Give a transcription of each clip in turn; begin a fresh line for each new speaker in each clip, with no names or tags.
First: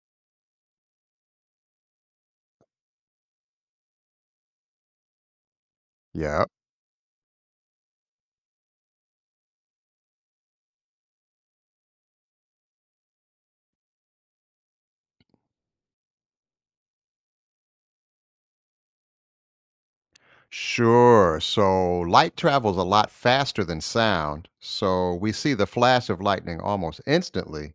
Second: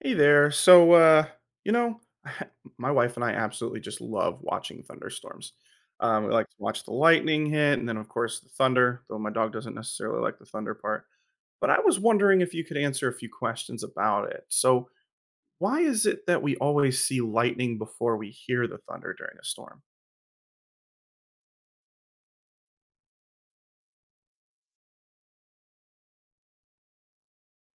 Hey there. You know, my wife and I absolutely just love watching thunderstorms. We
Yeah,
like to watch the lightning hit and then, of course, the thunder, though my dog doesn't necessarily like the thunder part. But I was wondering if you could answer a few questions about it. So, why is it that we always see lightning before we hear the thunder during a storm?
sure. So light travels a lot faster than sound, so we see the flash of lightning almost instantly,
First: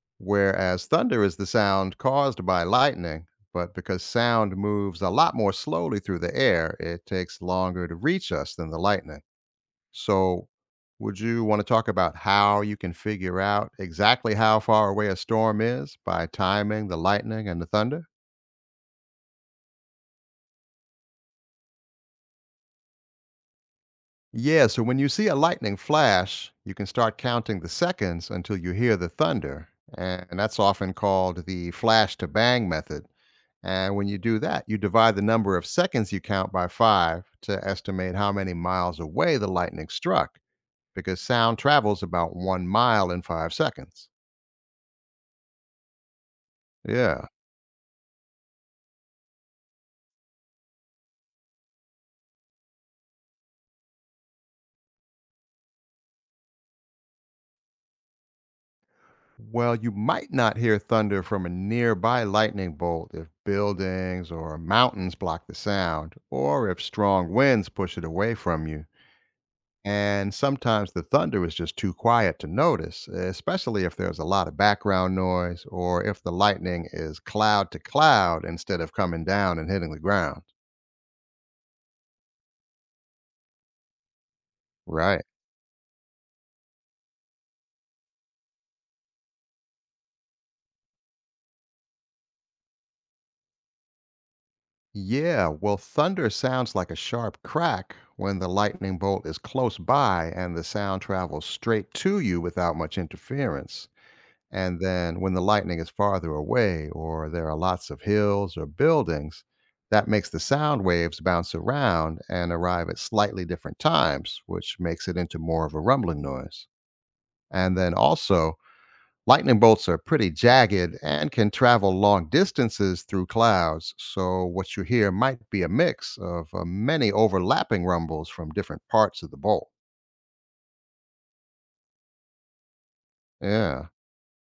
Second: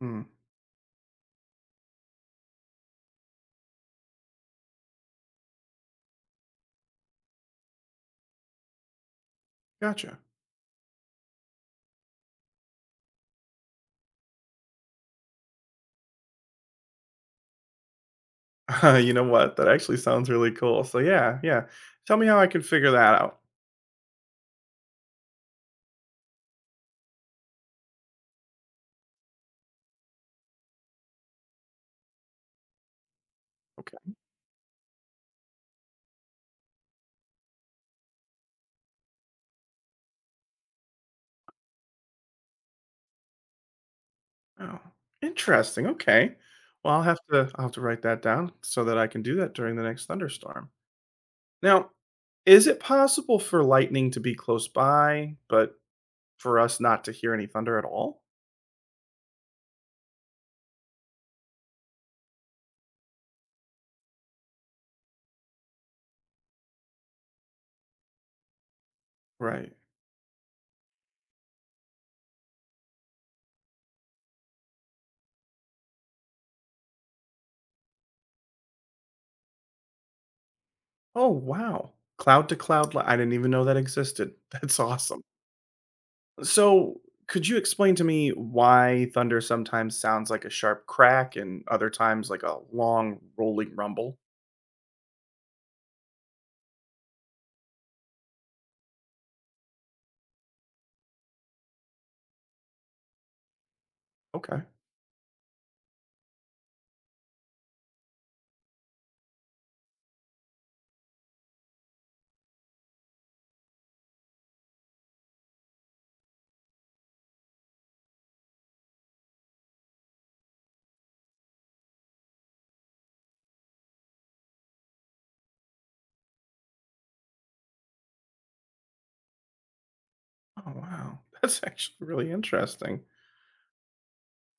Hmm,
whereas thunder is the sound caused by lightning. But because sound moves a lot more slowly through the air, it takes longer to reach us than the lightning.
gotcha.
So, would you want to talk about how you can figure out exactly how far away a storm is by timing the lightning and the thunder?
You know what? That actually sounds really cool. So, yeah, yeah. Tell me how I can figure that out.
Yeah, so when you see a lightning flash, you can start counting the seconds until you hear the thunder. And that's often called the flash to bang method. And when you do that, you divide the number of seconds you count by five to estimate how many miles away the lightning struck, because sound travels about 1 mile in 5 seconds.
Oh, interesting, okay. Well, I'll have
Yeah.
to I'll have to write that down so that I can do that during the next thunderstorm. Now, is it possible for lightning to be close by, but for us not to hear any thunder at all?
Well, you might not hear thunder from a nearby lightning bolt if buildings or mountains block the sound, or if strong winds push it away from you.
Right.
And sometimes the thunder is just too quiet to notice, especially if there's a lot of background noise or if the lightning is cloud to cloud instead of coming down and hitting the ground.
Oh, wow. Cloud to cloud li I didn't even know that existed. That's awesome.
Right.
So, could you explain to me why thunder sometimes sounds like a sharp crack and other times like a long rolling rumble?
Yeah, well, thunder sounds like a sharp crack when the lightning bolt is close by and the sound travels straight to you without much interference.
Okay.
And then when the lightning is farther away or there are lots of hills or buildings, that makes the sound waves bounce around and arrive at slightly different times, which makes it into more of a rumbling noise. And then also, lightning bolts are pretty jagged and can travel long distances through clouds, so what you hear might be a mix of many overlapping rumbles from different parts of the bolt.
Oh, wow. That's actually really interesting.
Yeah.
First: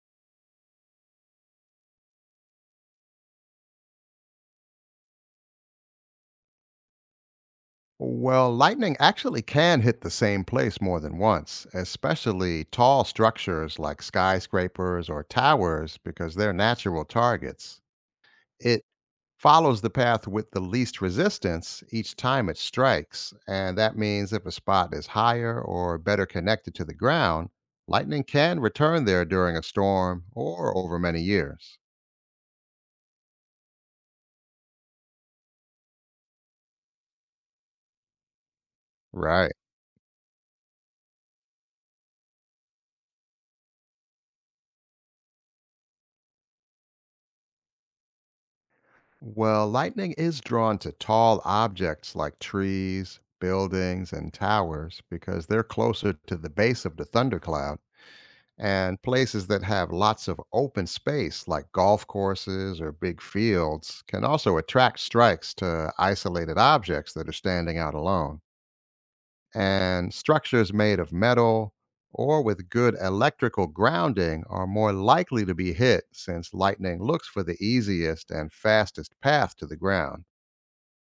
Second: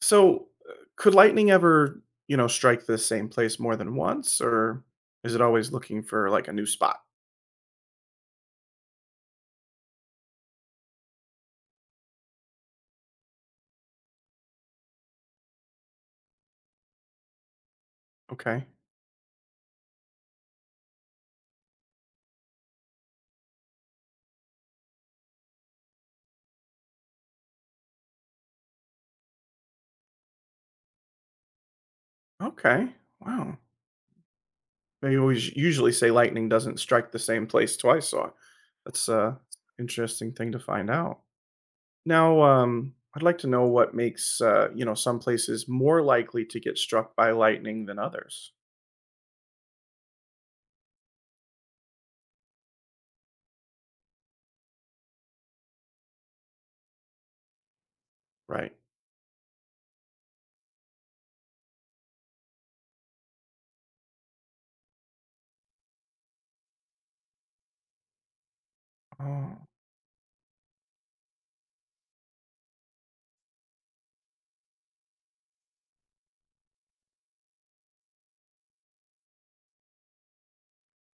So, could lightning ever, strike the same place more than once, or is it always looking for like a new spot?
Well, lightning actually can hit the same place more than once, especially tall structures like skyscrapers or towers, because they're natural targets.
Okay.
It follows the path with the least resistance each time it strikes. And that means if a spot is higher or better connected to the ground, lightning can return there during a storm or over many years.
Okay. Wow. They always usually say lightning doesn't strike the same place twice, so that's a
Right.
interesting thing to find out. Now, I'd like to know what makes some places more likely to get struck by lightning than others.
Well, lightning is drawn to tall objects like trees, buildings, and towers because they're closer to the base of the thundercloud.
Right.
And places that have lots of open space, like golf courses or big fields, can also attract strikes to isolated objects that are standing out alone.
Oh.
And structures made of metal or with good electrical grounding are more likely to be hit since lightning looks for the easiest and fastest path to the ground.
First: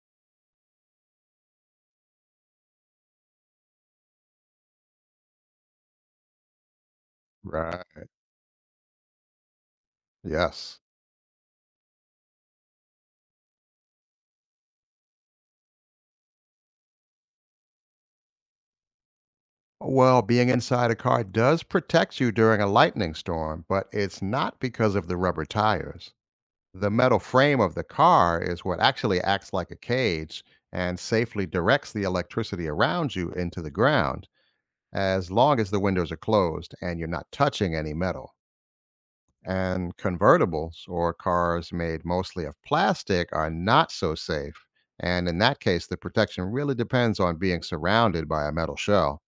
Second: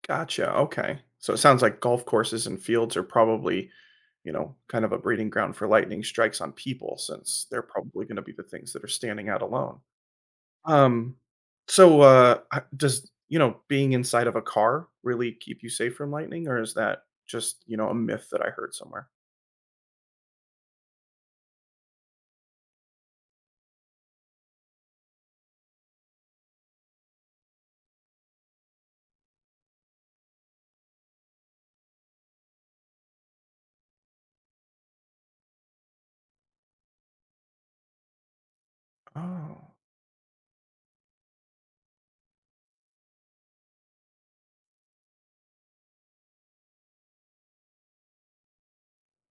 Gotcha, okay. So it sounds like golf courses and fields are probably, kind of a breeding ground for lightning strikes on people since they're
Right.
probably gonna be the things that are standing out alone.
Yes.
Um, so, h does, being inside of a car really keep you safe from lightning, or is that just, a myth that I heard somewhere?
Well, being inside a car does protect you during a lightning storm, but it's not because of the rubber tires. The metal frame of the car is what actually acts like a cage and safely directs the electricity around you into the ground as long as the windows are closed and you're not touching any metal.
Oh,
And convertibles or cars made mostly of plastic are not so safe. And in that case, the protection really depends on being surrounded by a metal shell.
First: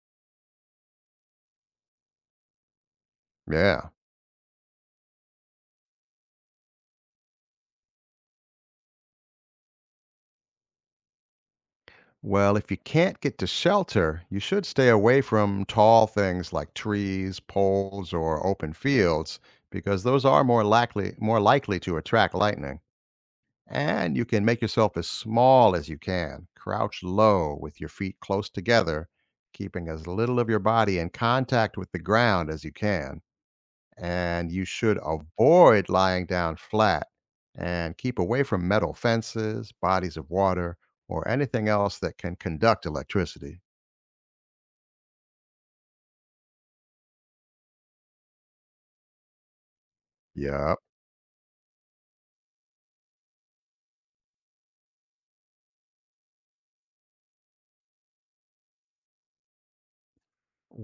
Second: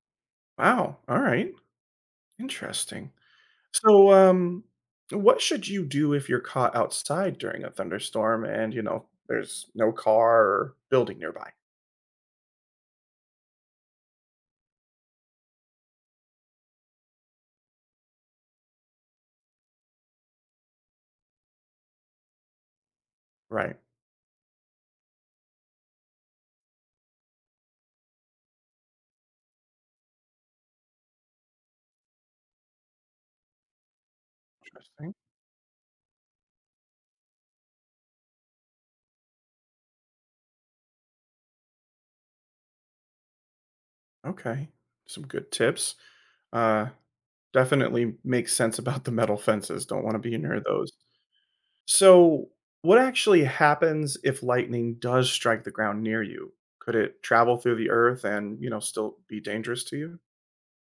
wow, alright, interesting.
Yeah.
So, what should you do if you're caught outside during a thunderstorm and, there's no car or building nearby?
Well, if you can't get to shelter, you should stay away from tall things like trees, poles, or open fields because those are more likely to attract lightning.
Right.
And you can make yourself as small as you can. Crouch low with your feet close together, keeping as little of your body in contact with the ground as you can, and you should
Interesting.
avoid lying down flat and keep away from metal fences, bodies of water, or anything else that can conduct electricity.
Okay. Some good tips. Uh, Definitely makes sense about the metal fences. Don't want to be near
Yep.
those. So, what actually happens if lightning does strike the ground near you? Could it travel through the earth and, still be dangerous to you?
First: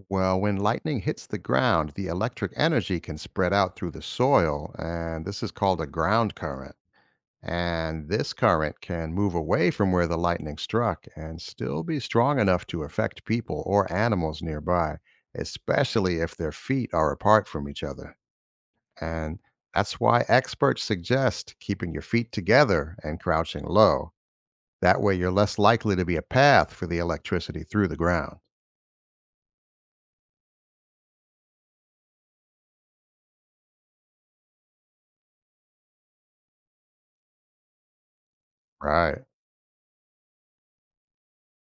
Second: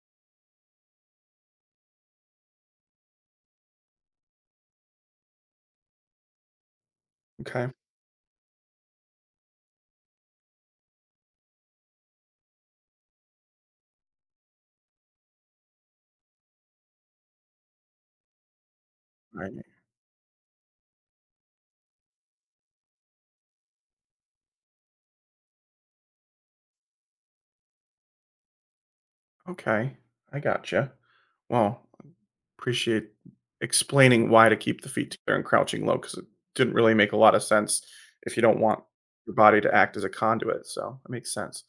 Well, when lightning hits the ground, the electric energy can spread out through the soil, and this is called a ground current.
Okay.
And this current can move away from where the lightning struck and still be strong enough to affect people or animals nearby, especially if their feet are apart from each other. And
Right.
that's why experts suggest keeping your feet together and crouching low. That way, you're less likely to be a path for the electricity through the ground.
Okay, I gotcha. Well, appreciate explaining why to keep the feet together and crouching low because it didn't really make a lot of sense if you don't want
Right.
your body to act as a conduit. So that makes sense.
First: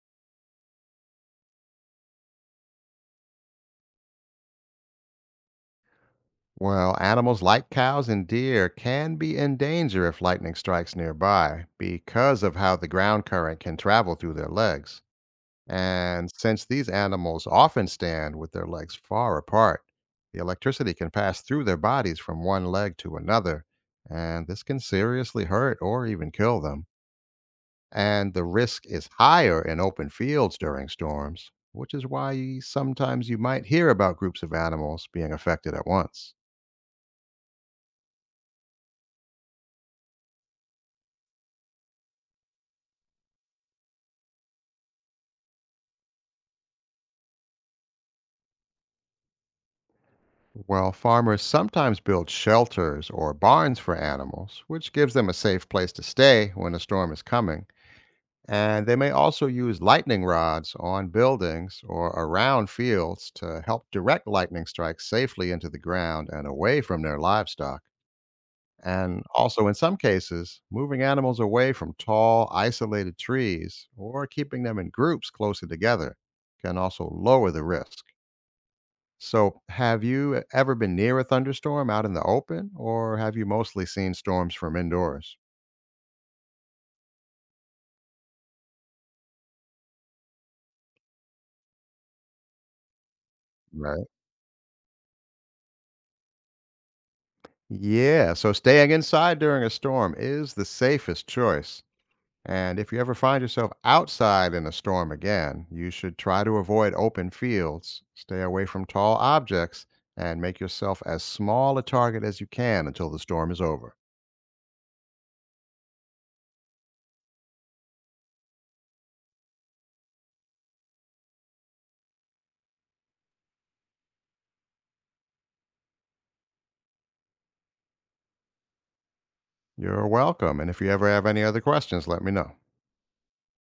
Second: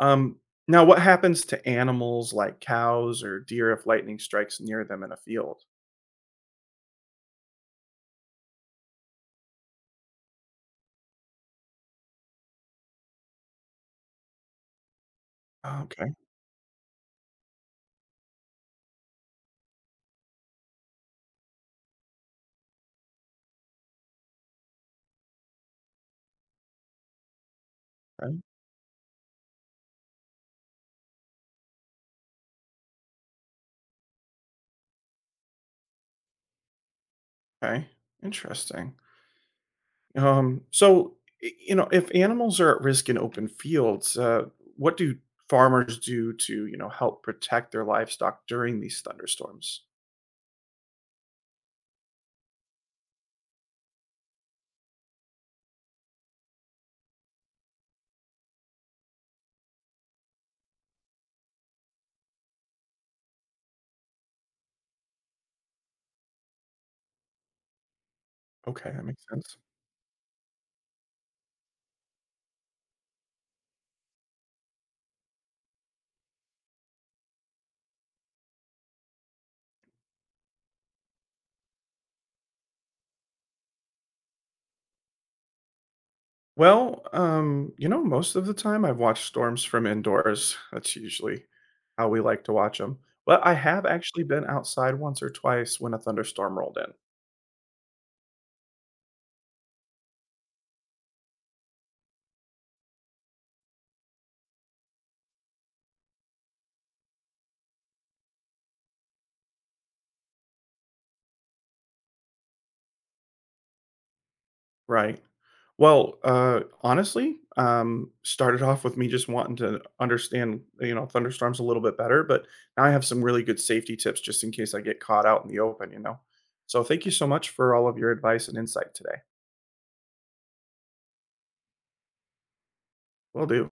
Um, Now, what happens to animals like cows or deer if lightning strikes near them in a field?
Well, animals like cows and deer can be in danger if lightning strikes nearby because of how the ground current can travel through their legs.
Okay,
And since these animals often stand with their legs far apart, the electricity can pass through their bodies from one leg to another, and this can seriously hurt or even kill them. And
okay,
the risk is higher in open fields during storms, which is why sometimes you might hear about groups of animals being affected at once.
okay. Interesting. So, if animals are at risk in open fields, what do farmers do to, help protect their livestock during these thunderstorms?
Well, farmers sometimes build shelters or barns for animals, which gives them a safe place to stay when a storm is coming. And they may also use lightning rods on buildings or around fields to help direct lightning strikes safely into the ground and away from their livestock.
Okay, that
And
makes sense.
also, in some cases, moving animals away from tall, isolated trees or keeping them in groups closer together can also lower the risk. So, have you ever been near a thunderstorm out in the open, or have you mostly seen storms from indoors?
Well, most of the time I've watched storms from indoors. That's usually how we like to watch them. But I have
Right.
actually been outside once or twice when a thunderstorm rolled in.
Yeah. So, staying inside during a storm is the safest choice. And if you ever find yourself outside in a storm again, you should try to avoid open fields, stay away from tall objects, and make yourself as small a target as you can until the storm is over.
Right. Well, honestly, started off with me just wanting to understand, thunderstorms a little bit better, but now I have some really good safety tips just in case I get caught out in the open, So thank you so much for all of your advice and insight today.
You're welcome. And if you ever have any other questions, let me know.
Will do.